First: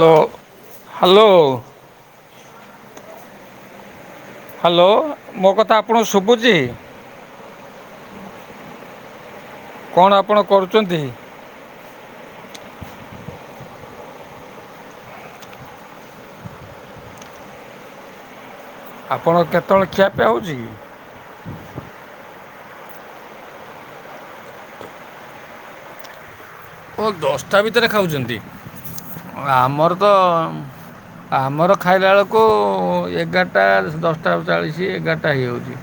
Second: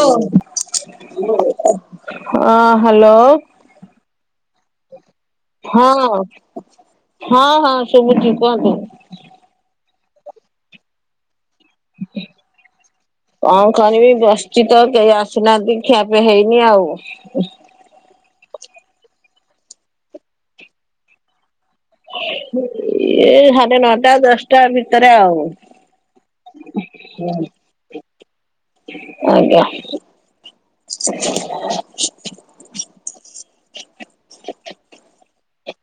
Hello, hello. ହଁ hello. Hello, ମୋ କଥା ହଁ ଆପଣଙ୍କୁ ଶୁଭୁଛି? ହଁ ହଁ, ଶୁଭୁଚି କୁହନ୍ତୁ। କଣ ଆପଣ କରୁ୍ଚନ୍ତି? କଣ କରିବି? ବସିଛି ତ କେହି ଆସୁନାହାନ୍ତି। ଖିଆପିଆ ହେଇନି ଆଉ। ଆପଣ କେତେବେଳେ ଖିଆ ପିଆ ହଉଚି? ଏଇ ସାଢେ ନଅଟା, ଦଶଟା ଭିତରେ ଆଉ। ଓ ଦଶଟା ଭିତରେ ଖାଉଚନ୍ତି। ଆଜ୍ଞା। ଆମର ତ ଆମର ଖାଇଲା ବେଳକୁ ଏଗାରଟା, ଦଶଟା ଚାଳିସି, ଏଗାର ଟା ହେଇଯାଉଚି!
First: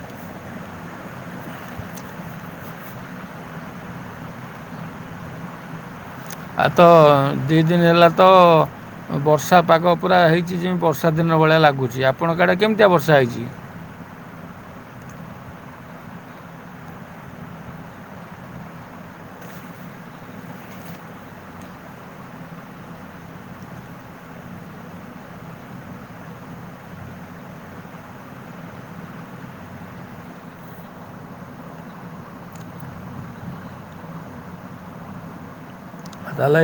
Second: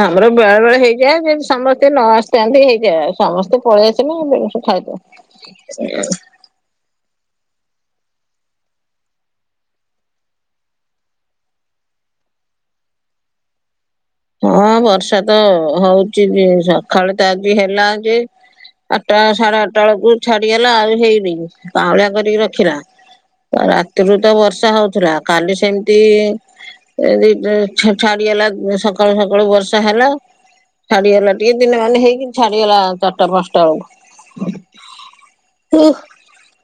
ଆମର ବେଳେ, ବେଳେ ହେଇଯାଏ। ଯେ ସମସ୍ତେ ନ ଆସିଥାନ୍ତି, ହେଇଯାଏ। ଆଉ ସମସ୍ତେ ପଳେଇ ଆସିଲେ ସମସ୍ତେ ଖାଇଦବା। ଆଉ ତ, ଦି ଦିନ ହେଲା ତ ବର୍ଷା ପାଗ ପୁରା ହେଇଛି, ଯେମିତି ବର୍ଷା ଦିନ ଭଳିଆ ଲାଗୁଚି। ଆପଣଙ୍କ ଆଡ଼େ କେମିତିଆ ବର୍ଷା ହେଇଚି? ହଁ ବର୍ଷା ତ ହଉଚି, ଯେ ସକାଳେ ତ ଆଜି ହେଲା ଯେ ଆଠଟା, ସାଢେ ଆଠଟା ବେଳକୁ ଛାଡିଗଲା। ଆଉ ହେଇନି, କାଁଉଳିଆ କରିକି ରଖିଲା ରାତିରୁ ତ ବର୍ଷା ହଉଥିଲା, କାଲି ସେମିତି ଏମିତି ତ, ଛା-ଛାଡିଗଲା ସକାଳୁ ସକାଳୁ ବର୍ଷା ହେଲା। ଛାଡିଗଲା ଟିକେ ଦିନ ମାନେ ହେଇନି, ଛାଡିଗଲା ଚାରିଟା, ପାଞ୍ଚଟା ବେଳକୁ। ତାହେଲେ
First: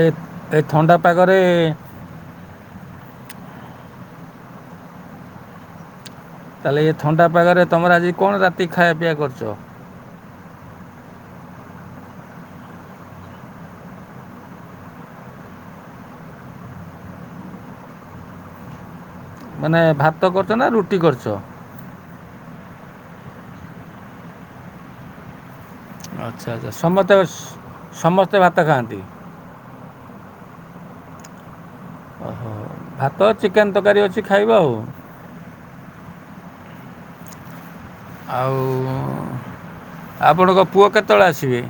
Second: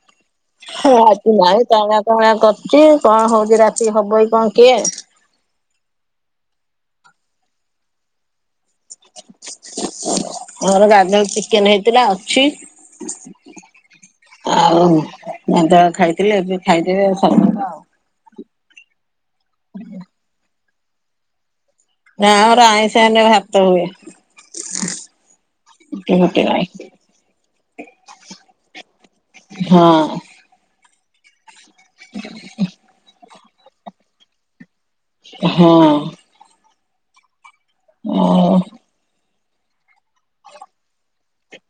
ଏ ଥଣ୍ଡା ହୋ, ଆଜି ପାଗରେ ନାଇଁ କଅଁଳିଆ, କଅଁଳିଆ କରୁଚି କଣ ହଉଛି ଆଜି ରାତି କୁ ହବ କି, କଣ କେଆଣି? ତାହେଲେ ଏ ଥଣ୍ଡା ପାଗରେ, ତମର ଆଜି କଣ ରାତି ଖାଇବା, ପିଇବା କରୁଚ? ଚିକେନ୍ ହେଇଥିଲା ଅଛି। ଆଉ ମଧ୍ୟ ଖାଇଥିଲେ, ଏବେ ଖାଇଦେବେ ସରିଯିବ ଆଉ। ମାନେ ଭାତ କରିଚ ନା ରୁଟି କରିଚ? ନାଇଁ ଆମର ଆଇଁସ ହେଲେ, ଭାତ ହୁଏ। ରୁଟି ଫୁଟି ଆଚ୍ଛା ନାହିଁ ଆଚ୍ଛା। ସମସ୍ତେ-ସ- ସମସ୍ତେ ଭାତ ଖାଆନ୍ତି? ହଁ ଓହୋ। ଭାତ ଚିକେନ୍ ତରକାରୀ ଅଛି ଖାଇବ ଆଉ। ହଁ। ଆଉ, ଆପଣଙ୍କ ପୁଅ କେତେବେଳେ ଆସିବେ?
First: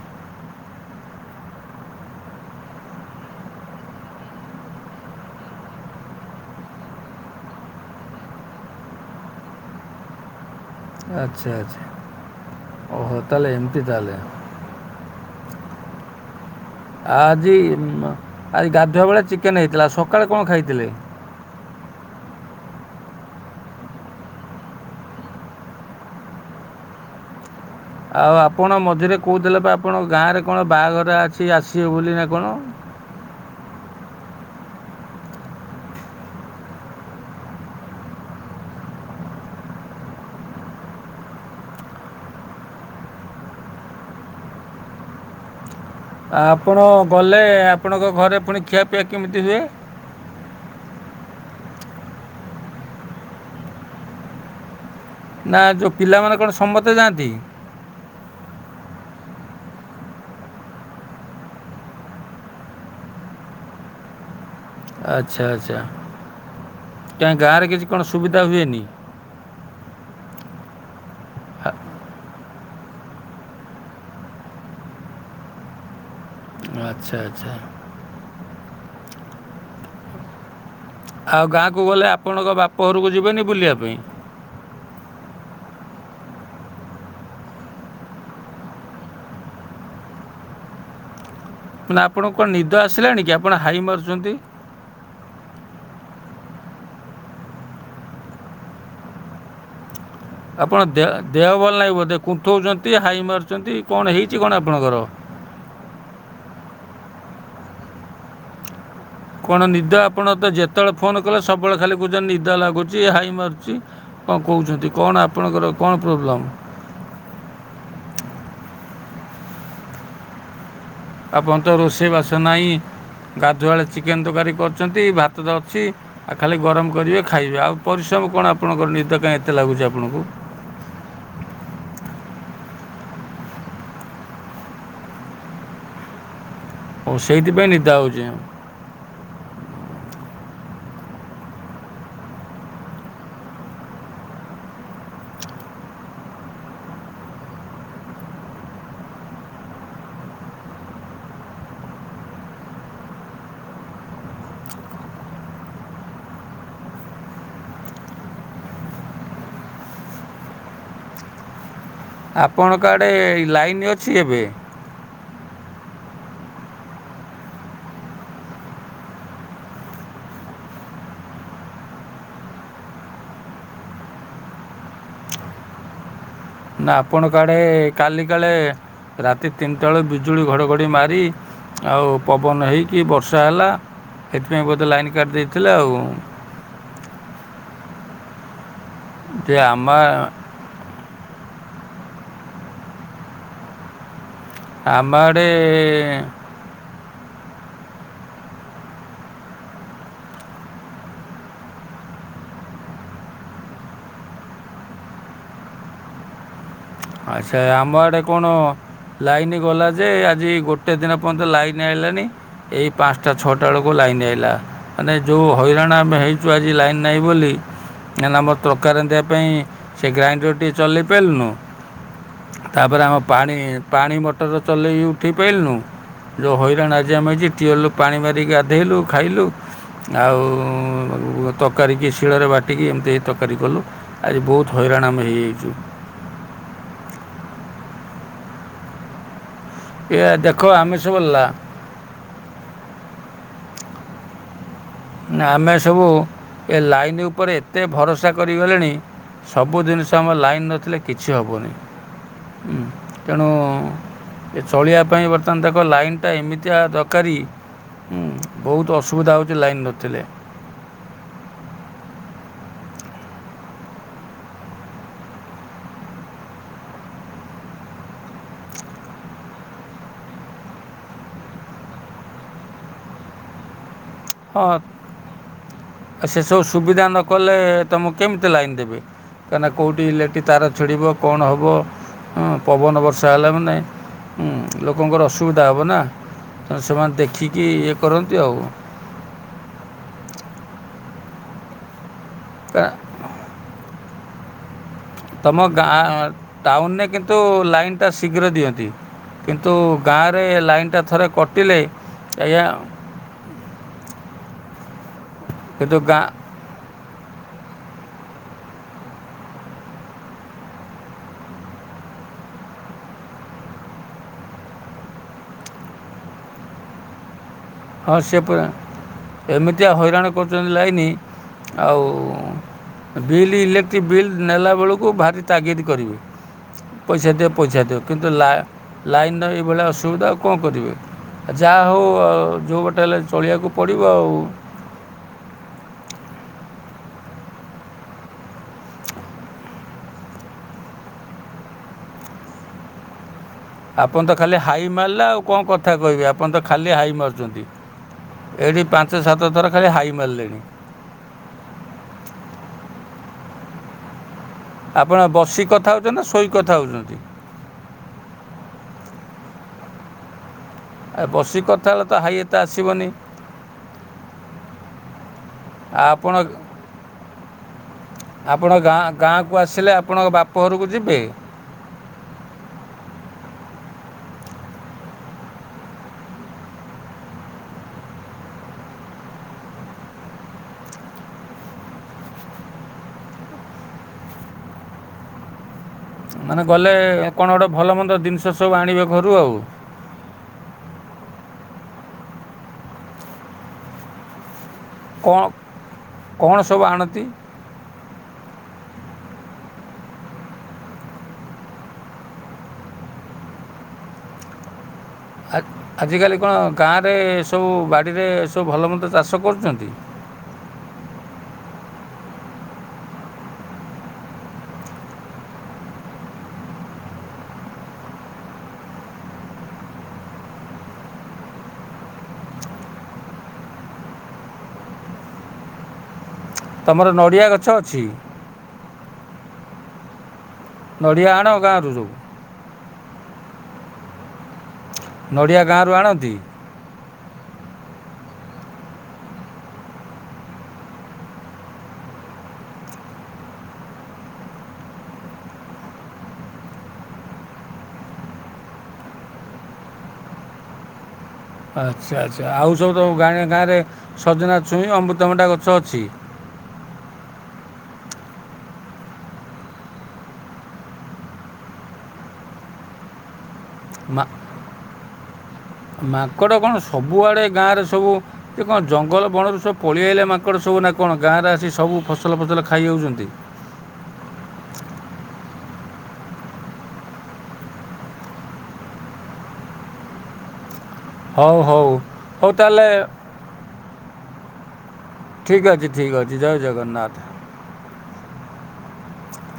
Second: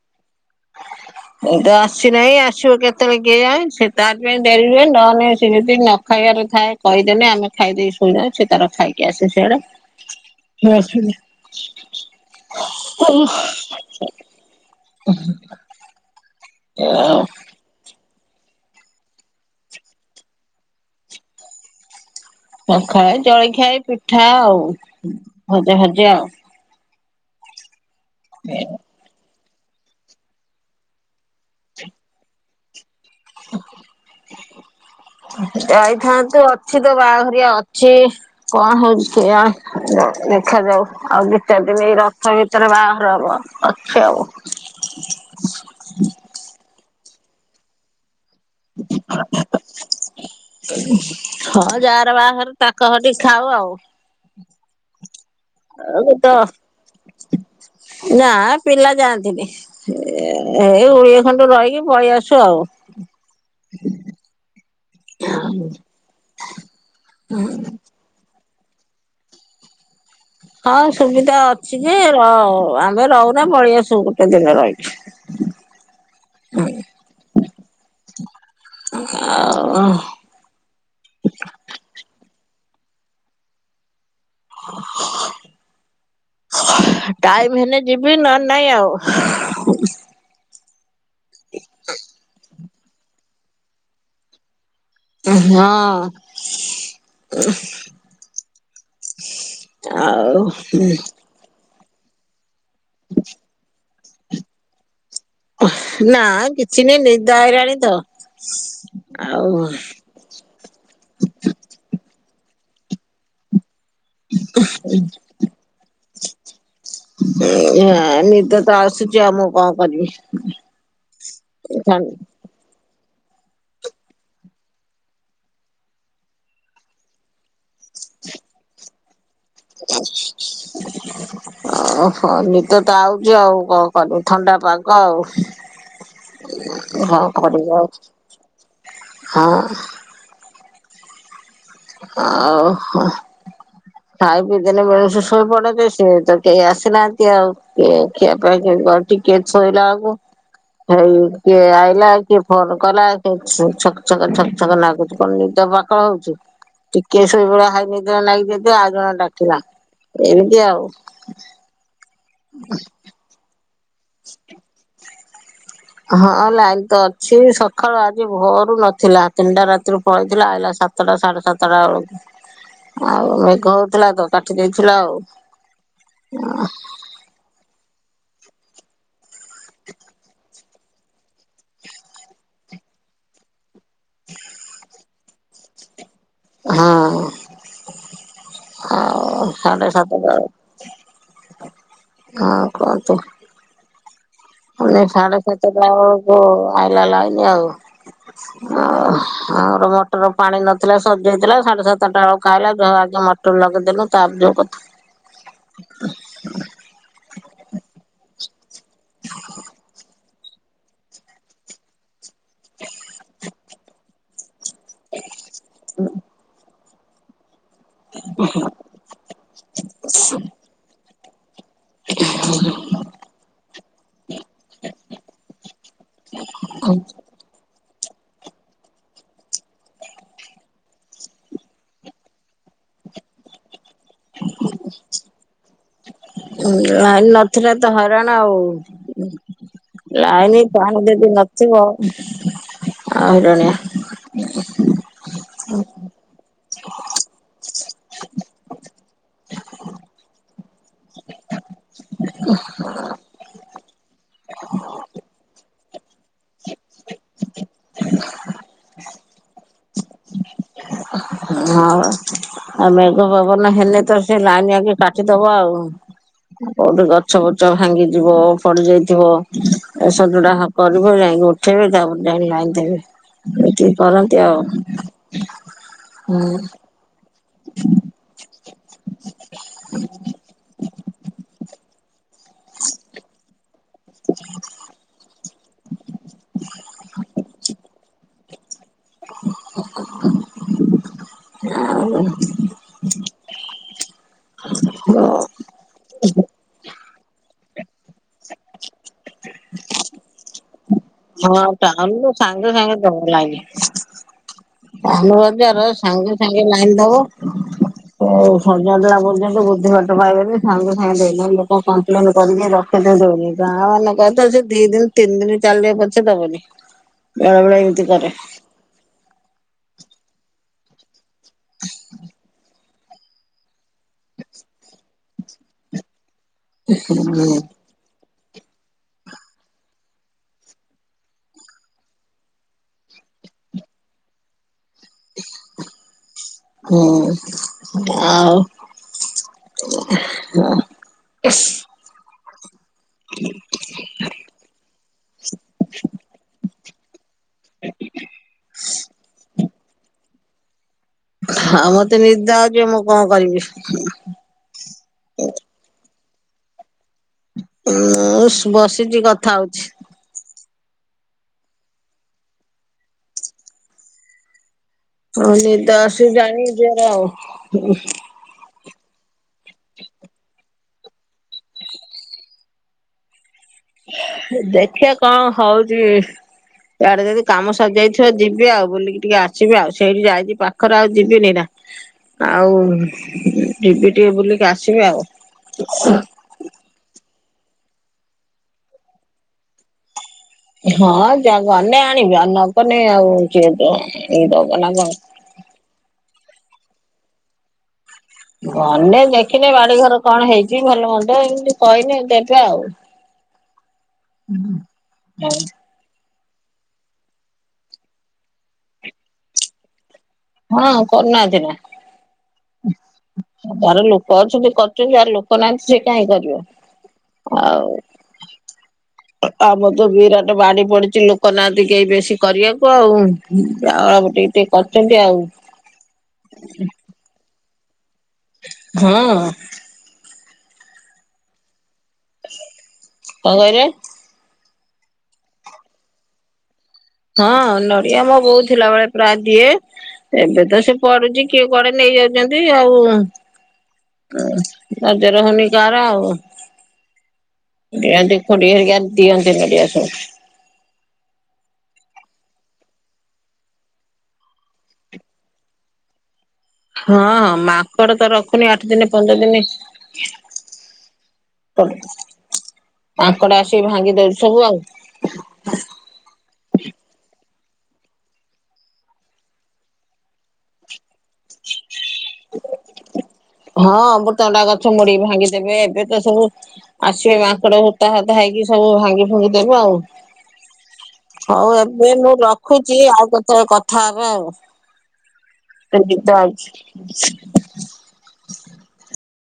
ଏଇ ତ ଆସିନାହିଁ, ଆସିବ କେତେବେଳେ କେଜାଣି, ସେ ତାର ପାଇଁ ଡେରିବେ ନହେଲେ ସେ ଯଦି ନ ଖାଇବାରେ ଥାଏ କହିଦେଲେ, ଆମେ ଖାଇଦେଇ ଶୋଇ ଯାଉ, ସେ ତାର ଖାଇକି ଆସେ ସେଆଡେ! ଆଚ୍ଛା ଆଚ୍ଛା ଓହୋ ତାହେଲେ ଏମିତି [unintelligible] ତାହେଲେ [unintelligible] ଆଉ ଆଜି ମ ଆଜି ଗାଧୁଆ ବେଳେ ଚିକେନ୍ ହେଇଥିଲା, ସକାଳେ କଣ ଖାଇଥିଲେ? ସଖାଳେ ଜଳଖିଆ ଏଇ ପିଠା ଆଉ ଭଜା, ଭଜା ଆଉ। ଆଉ ଆପଣ ମଝିରେ କୋଉଥିଲେବା ଆପଣ ଗାଁରେ କଣ ବାଆଘରା ଅଛି ଆସିବେ ବୋଲି ନା କଣ? [unintelligible] ଯାଇଥାନ୍ତୁ, ଅଛି ତ ବାହାଘରିଆ ଅଛି, କଣ ହଉଛି କେଜାଣେ। ଦେଖାଯାଉ, ଆଉ ଦି ଚାରିଦିନ ଏଇ ରଥ ଭିତରେ ବାହାଘର ହବ, ଅଛି ଆଉ। [unintelligible] ଆପଣ ଗଲେ, ଆପଣଙ୍କ ଘରେ ପୁଣି ଖିଆପିଆ କେମିତି ହୁଏ? ହଁ, ଯାହାର ବାହାଘର ତାଙ୍କ ଘଟି ଖାଉ ଆଉ। ନା ଯୋଉ ପିଲାମାନେ କଣ ସମତେ ଯାଆନ୍ତି? ନାଆ ପିଲା ଯାଆନ୍ତିନି, ଏ ଓଳିଏ ଖଣ୍ଡେ ରହିକି ପଳେଇ ଆସୁ ଆଉ। [unintelligible] ଆଛା, ଆଛା, କାହିଁ ଗାଁରେ କିଛି କଣ ସୁବିଧା ହୁଏନି? ହଁ ସୁବିଧା ଅଛି ଯେ -ର ଆମେ ରହୁନା ପଳେଇଆସୁ ଗୋଟେ ଦିନ ରହିକି। [unintelligible] ଆଛା ଆଛା। ଆ ଉ ବାପଘରକୁ ଯିବେନି ବୁଲିବା ପାଇଁ? ହଁ। ଟାଇମ ହେଲେ ଯିବି, ନ ହେଲେ ନାଇଁ ଆଉ। ନା ଆପଣକୁ କଣ ନିଦ ଆସିଲାଣି କି? ଆପଣ ହାଇ ମାରୁଛନ୍ତି? ହଁ। ଉ ଆପଣ ଦେ ଦେହ ଭଲ ନାହିଁ ଉ ବୋଧେ କୁନ୍ଥଉଛନ୍ତି, ହାଇ ମାରୁଛନ୍ତି, କଣ ହେଇଛି କଣ ଆପଣଙ୍କର? ନା କିଛି ନାହିଁ, ନିଦ ଆଇଲାଣି ତ। ଆଉ କଣ ନିଦ? ଆପଣ ତ ଯେତେବେଳେ ଫୋନ୍ କଲେ ସବୁବେଳେ ଖାଲି କହୁଛନ୍ତି, ନିଦ ଲାଗୁଛି, ହାଇ ମାରୁଛି। କଣ କହୁଛନ୍ତି? କଣ ଆପଣଙ୍କର କଣ ପ୍ରୋବ୍ଲେମ୍? ଉ ଆଁ ନିଦ ତ ଆସୁଛି ଆଉ, ମୁଁ କଣ କରିବି? ଆପଣ ତ ରୋଷେଇବାସ ନାହିଁ। ଗାଧୁଆଳେ ଚିକେନ ତରକାରୀ କରୁଛନ୍ତି, ଭାତ ତ ଅଛି, ଆଉ ଖାଲି ଗରମ କରିବେ, ଖାଇବେ, ଆଉ ପରିଶ୍ରମ କଣ ଆପଣଙ୍କର ନିଦ କାଇଁ ଏତେ ଲାଗୁଚି ଆପଣକୁ? ଓହୋ, ନିିଦ ତ ଆଉଛି ଆଉ କଣ କରିବୁ? ଥଣ୍ଡା ପାଗ ଆଉ। ଓ ହଁ ସେଇଥିପାଇଁ ନିଦ କରିବାଉ ହେଉଛି ହଁ। ଆ ଓହୋ। ଖାଇ ପିଇଦେଲେ ମଣିଷ ଶୋଇପଡେ ଯେ, ସେ ତ କେହି ଆସିନାହାନ୍ତି ଆଉ କିଏ ଖିଆ ପିଆ [unintelligible] ଟିକେ ଛୋଇଲା ଆଳକୁ ହେଇ କିଏ ଆଇଲା, କିଏ ଫୋନ କଲା, କି ଛକ ଛକ ଛକ ଛକ ନାଗୁଛି, କଣ ନି ପାଖଳ ହଉଚି, ଟିକେ ସେଇଭଳିଆ ହାଇନିଦ ଲାଗିଥିବ ଆଉ ଜଣେ ଡାକିଲା ଏମିତି ଆଉ। ଆପଣଙ୍କ ଆଡ଼େ ଲାଇନ୍ ଅଛି ଏବେ? ହଁ ଲାଇନ୍ ତ ଅଛି। ସକାଳୁ ଆଜି ଭୋରୁ ନଥିଲା, ତିନିଟା ରାତିରୁ ପଳେଇଥିଲା ଆଇଲା ସାତଟା ସାଢ଼େସାତଟା ବେଳକୁ। ଆଉ ମେଘ ହଉଥିଲା ତ, କାଟି ଦେଇଥିଲା ଆଉ। ନା ଆପଣକ ଆଡ଼େ କାଲି କାଳେ, ରାତି ତିନିଟା ବେଳେ ବିଜୁଳି ଘଡ଼ଘଡ଼ି ମାରି ଆଉ ପବନ ହେଇକି ବର୍ଷା ହେଲା, ସେଥିପାଇଁ ବୋଧେ ଲାଇନ କାଟି ଦେଇଥିଲେ ଆଉ। ହଁ। ଓ ଯେ ଆମ ସାଢେ ସାତଟା ବେଳକୁ ଆ କନ୍ତି ମାନେ ଆମ ସାଢେ ସାତଟା ଆଡ଼େ ବେଳକୁ ଆଇଲା ଲାଇନ ଆଉ। ଓ ଆମର ମଟର ପାଣି ନଥିଲା ସରି ଯାଇଥିଲା ସାଢେସାତ ଚାରିଟା ବେଳକୁ ଖାଇଲା ଯାହା ମଟର ଲଗେଇ ଦେଲୁ ତାପ ଯଉ କଥା। ଆପଣ ଲାଇନ ଗଲା ଯେ ଆଜି ଗୋଟେ ଦିନ ପର୍ଯ୍ୟନ୍ତ ଲାଇନ୍ ଆଇଲାଣି। ଏଇ ପାଞ୍ଚଟା ଛଅଟା ବେଳକୁ ଲାଇନ ଆଇଲା ମାନେ ଯଉ ହଇରାଣ ଆମେ ହେଇଛୁ ଆଜି ଲାଇନ ନାହିଁ ବୋଲି କଁନା ଆମର ତରକାରୀ ରାନ୍ଧିବା ପାଇଁ ସେ ଗ୍ରାଇଣ୍ଡରଟି ଚଲେଇ ପାରିଲୁନୁ। ତାପରେ ଆମ ପାଣି ପାଣି ମଟର ଚଲେଇକି ଉଠେଇ ପାରିଲୁନୁ। ଯେଉଁ ହଇରାଣ ଆଜି ଆମେ ହେଇଛି ଟିଅଲରୁ ପାଣି ମାରିକି ଗାଧେଇଲୁ ଖାଇଲୁ। ଆଉ ତରକାରୀ କି ଶିଳରେ ବାଟିକି ଏମିତି ଏ ତରକାରୀ କଲୁ। ଆଜି ବହୁତ ହଇରାଣ ଆମେ ହେଇଯାଇଛୁ। ନାଇ ନଥିଲା ତ ହଇରାଣ ଆଉ। ଏ ଦେଖ ଲାଇନ ଫ୍ୟାନ ଆମେ ଯଦି ସବୁ ନଥିବ। ଆଉ ହଇରାଣୀୟା। ଆମେ ସବୁ ଏ ଲାଇନ୍ ଉପରେ ଏତେ ଭରସା କରିଗଲେଣି ସବୁ ଜିନିଷ ଆମ ଲାଇନ୍ ନଥିଲେ କିଛି ହେବନି ହୁଁ ତେଣୁ ଏ ଚଳିବା ପାଇଁ ବର୍ତ୍ତମାନ ତାକୁ ଲାଇନ୍ ଟା ଏମିତିଆ ଦରକାରୀ ଉଁ ବହୁତ ଅସୁବିଧା ହେଉଛି ଲାଇନ୍ ନଥିଲେ। ହଁ ପା। ଆଉ ମେଘ ପବନ ହେଲେ ତ ସେ ଲାଇନ ଆଗେ କାଟିଦବ ଆଉ। କୋଉଠି ଗଛ ବୁଛ ଭାଙ୍ଗି ଯିବ ପଡି ଯାଇଥିବ ଏସଜଡା କରିବ ନାଇ ଉଠେଇବି ତାପରେ ଜାଣି ଲାଇନ ଦେବି ଏତିକି କରନ୍ତି ଆଉ। ଆ ସେସବୁ ସୁବିଧା ନକଲେ ତମକୁ କେମତି କେତେ ଲାଇନ୍ ଦେବେ କାହିଁକିନା କେଉଁଠି ଇଲେଟିି ତାର ଛିଡ଼ିବ କଣ ହେବ। ହଁ ପବନ ବର୍ଷା ହେଲା ମାନେ ହୁଁ ଲୋକଙ୍କର ଅସୁବିଧା ହେବ ନା। ତ ସେମାନେ ଦେଖିକି ଇଏ କରନ୍ତି ଆଉ। ଆଉ ତା ହ ତମ ଗାଁ ଟାଉନରେ କିନ୍ତୁ ଲାଇନ୍ ଟା ଶୀଘ୍ର ଦିଅନ୍ତି। କିନ୍ତୁ ଗାଁରେ ଲାଇନ୍ ଟା ଥରେ ହଁ କଟିଲେ ଟାଉନରୁ ଏୟା। ସାଙ୍ଗେ ସାଙ୍ଗେ ଦବ ଲାଇନି। ଟାଉନ ବଜାର କିନ୍ତୁ ଗାଁ ସାଙ୍ଗେ ସାଙ୍ଗେ ଲାଇନ ଦବ। ହ ସଜାଡି ଦେଲା ପର୍ଯ୍ୟନ୍ତ ବୁଦ୍ଧି ବାଟ ପାଇବେନି ସାଙ୍ଗେ ସାଙ୍ଗେ ଦେଲେ ଲୋକ କମ୍ପ୍ଲେନ କରିକି ରଖିଦେ ଦଉନି ଗାଁ ମାନେ କଥା ସେ ଦି ଦିନ ତିନି ଦିନ ଚାଲିଲେ ପଛେ ଦବନି। ବେଳେବେଳେ ଏନତି ହଁ କରେ। ସେ ପୁରା ଏମିତିଆ ହଇରାଣ କରୁଛନ୍ତି ଲାଇନି ଆଉ। ବିଲ୍ ଇଲେକ୍ଟ୍ରିକ୍ ବିଲ୍ ନେଲା ବେଳକୁ ଭାରି ତାଗିଦ କରିବେ। ପଇସା ହୁଁ। ଦିଅ ପଇସା ଦିଅ କିନ୍ତୁ କିନ୍ତୁ ଲା-ଲାଇନ୍ ର ଏଇଭଳିଆ ଅସୁବିଧା ଆଉ କଣ କରିବେ ଯାହା ହଉ। ଯଉ ଗଟେ ହେଲେ ଚଳିବାକୁ ପଡ଼ିବ ଆଉ। ହୁଁ ଆଉ ହ ହ ଆପଣ ତ ଖାଲି ହାଇ ମାରିଲା ଆଉ କଣ କଥା କହିବେ ଆପଣ ତ ଖାଲି ହାଇ ମାରୁଛନ୍ତି। ଏଇଠି ପାଞ୍ଚ ସାତ ଥର ଖାଲି ହାଇ ମାରିଲେଣି। ହ ଆପଣ ବସି କଥା ହେଉଛନ୍ତି ନା ଶୋଇ କଥା ହେଉଛନ୍ତି। ଉ ବସିଚ, କଥା ହଉଛି। ଏ ବସିକି କଥା ହେଲେ ତ, ହାଇ ଏତେ ଆସିବନି? ହଁ, ନିଦ ଆଉ ଆପଣ ଆସୁଚି [unintelligible] ଆପଣ ଗାଁ ଗାଁକୁ ଆସିଲେ, ଆପଣଙ୍କ ବାପ ଘରକୁ ଯିବେ? ଦେଖିଆ କଣ ହଉଚି? ୟାଡ଼େ ଯଦି କାମ ସରିଯାଇଥିବ ଯିବି ଆଉ, ବୁଲିକି ଟିକେ ଆସିବି ଆଉ, ସେଇଠି ଯାଇଛିି ପାଖରେ, ଆଉ ଯିବିନି ନା! ଆଉ ଯିବି ଟିକେ ବୁଲିକି ଆସିବି ଆଉ ମାନେ ଗଲେ କଣ ଗୋଟେ ଭଲମନ୍ଦ ଦିନିଷ ସବୁ ଆଣିବେ ଘରୁ ଆଉ ହଁ, ଜ ଗଲେ ଆଣିବି ଆଉ ନଗଲେ ଆଉ କିଏ ଦ ଆଣିକି ଦବ - - ତୋ ନାଁ କଣ [unintelligible] କଣ ସବୁ ଆଣନ୍ତି? ଗନେ ଦେଖିଲେ, ବାଡି ଘର କଣ ହେଇଛି, ଭଲ ମନ୍ଦ, ଏମତି କହିଲେ ଦେବେ ଆଉ ହୁଁ ଆ ଆଜିକାଲି କଣ ଗାଁରେ ସବୁ ବାଡ଼ିରେ, ସବୁ ଭଲମନ୍ଦ, ଚାଷ କରୁଚନ୍ତି? ହଁ, କରୁନାହାନ୍ତି ନା ଯାହାର ଲୋକ ଅଛନ୍ତି କରୁଛନ୍ତି, ଯାହାର ଲୋକ ନାହାଁନ୍ତି ସେ କାହିଁ କରିବ? ଆଉ ଆମର ତ ବିରାଟ ବାଡି ପଡିଛି ଲୋକ ନାହାନ୍ତି କେହି ବେଶୀ କରିବାକୁ ଆଉ [unintelligible] ଟିକେ କରିଚନ୍ତି ଆଉ ତମର ନଡ଼ିଆ ଗଛ ଅଛି? ହଁ। ନଡ଼ିଆ ଆଣ ଗାଁରୁ ସବୁ କଁଅ କହିଲେ? ନଡ଼ିଆ ଗାଁରୁ ଆଣନ୍ତି? ହଁ ନଡିଆ ମୋ ବୋଉ ଥିଲା ବେଳେ ପ୍ରାଏ ଦିଏ, ଏବେ ତ ସେ ପଡୁଚି କିଏ କୁଆଡେ ନେଇ - - ନେଇଯାଉଛନ୍ତି ଆଉ ହୁଁ, ନଜର ହଉନି କାଆର ଆଉ ଦିଅନ୍ତି, ଖୁଡି ହେରିକା ଦିଅନ୍ତି ନଡ଼ିଆ ସବୁ ଆଛା ଆଛା, ଆଉ ସବୁ ତ ଗାଁ, ଗାଁରେ ସଜନା ଛୁଇଁ ଅମୃତଭଣ୍ଡା ଗଛ ଅଛି? ହଁ, ହଁ ମାଙ୍କଡ ତ ରଖୁନି ଆଠଦିନିରେ ପନ୍ଦର ଦିନିରେ [unintelligible] ମାଙ୍କଡ଼ ଆସିକି ଭାଙ୍ଗି ମା ଦଉଛି ସବୁ ଆଉ ମାଙ୍କଡ଼ କ'ଣ ସବୁଆଡ଼େ ଗାଁରେ ସବୁ ଏ କଣ ଜଙ୍ଗଲ ବଣରୁ ସବୁ ପଳେଇଆଲେ ମାଙ୍କଡ଼ ସବୁ ନା କଣ? ଗାଁରେ ଆସି ସବୁ ଫସଲ - - ହଁ ଅମୃତଣ୍ଡା ଗଛ ମୁଡିିକି ଭାଙ୍ଗିଦେବେ, ଏବେ ଏସବୁ ଆସିବେ ମାଙ୍କଡ ହୁତା ହୁତା ହେଇକି ସବୁ ଭାଙ୍ଗି ଭୁଙ୍ଗି ଦେବେ ଆଉ ହଉ, ଏବେ ମୁଁ ହଉ ତାହେଲେ ରଖୁଛି ଆଉ କେତେବେଳେ କଥା ହେବା ଆଉ ଠିକ୍ ଅଛି ଏ ଠିକ୍ ଅଛି ନିଦ ଜୟ ଜଗନ୍ନାଥ ଆଉଚି।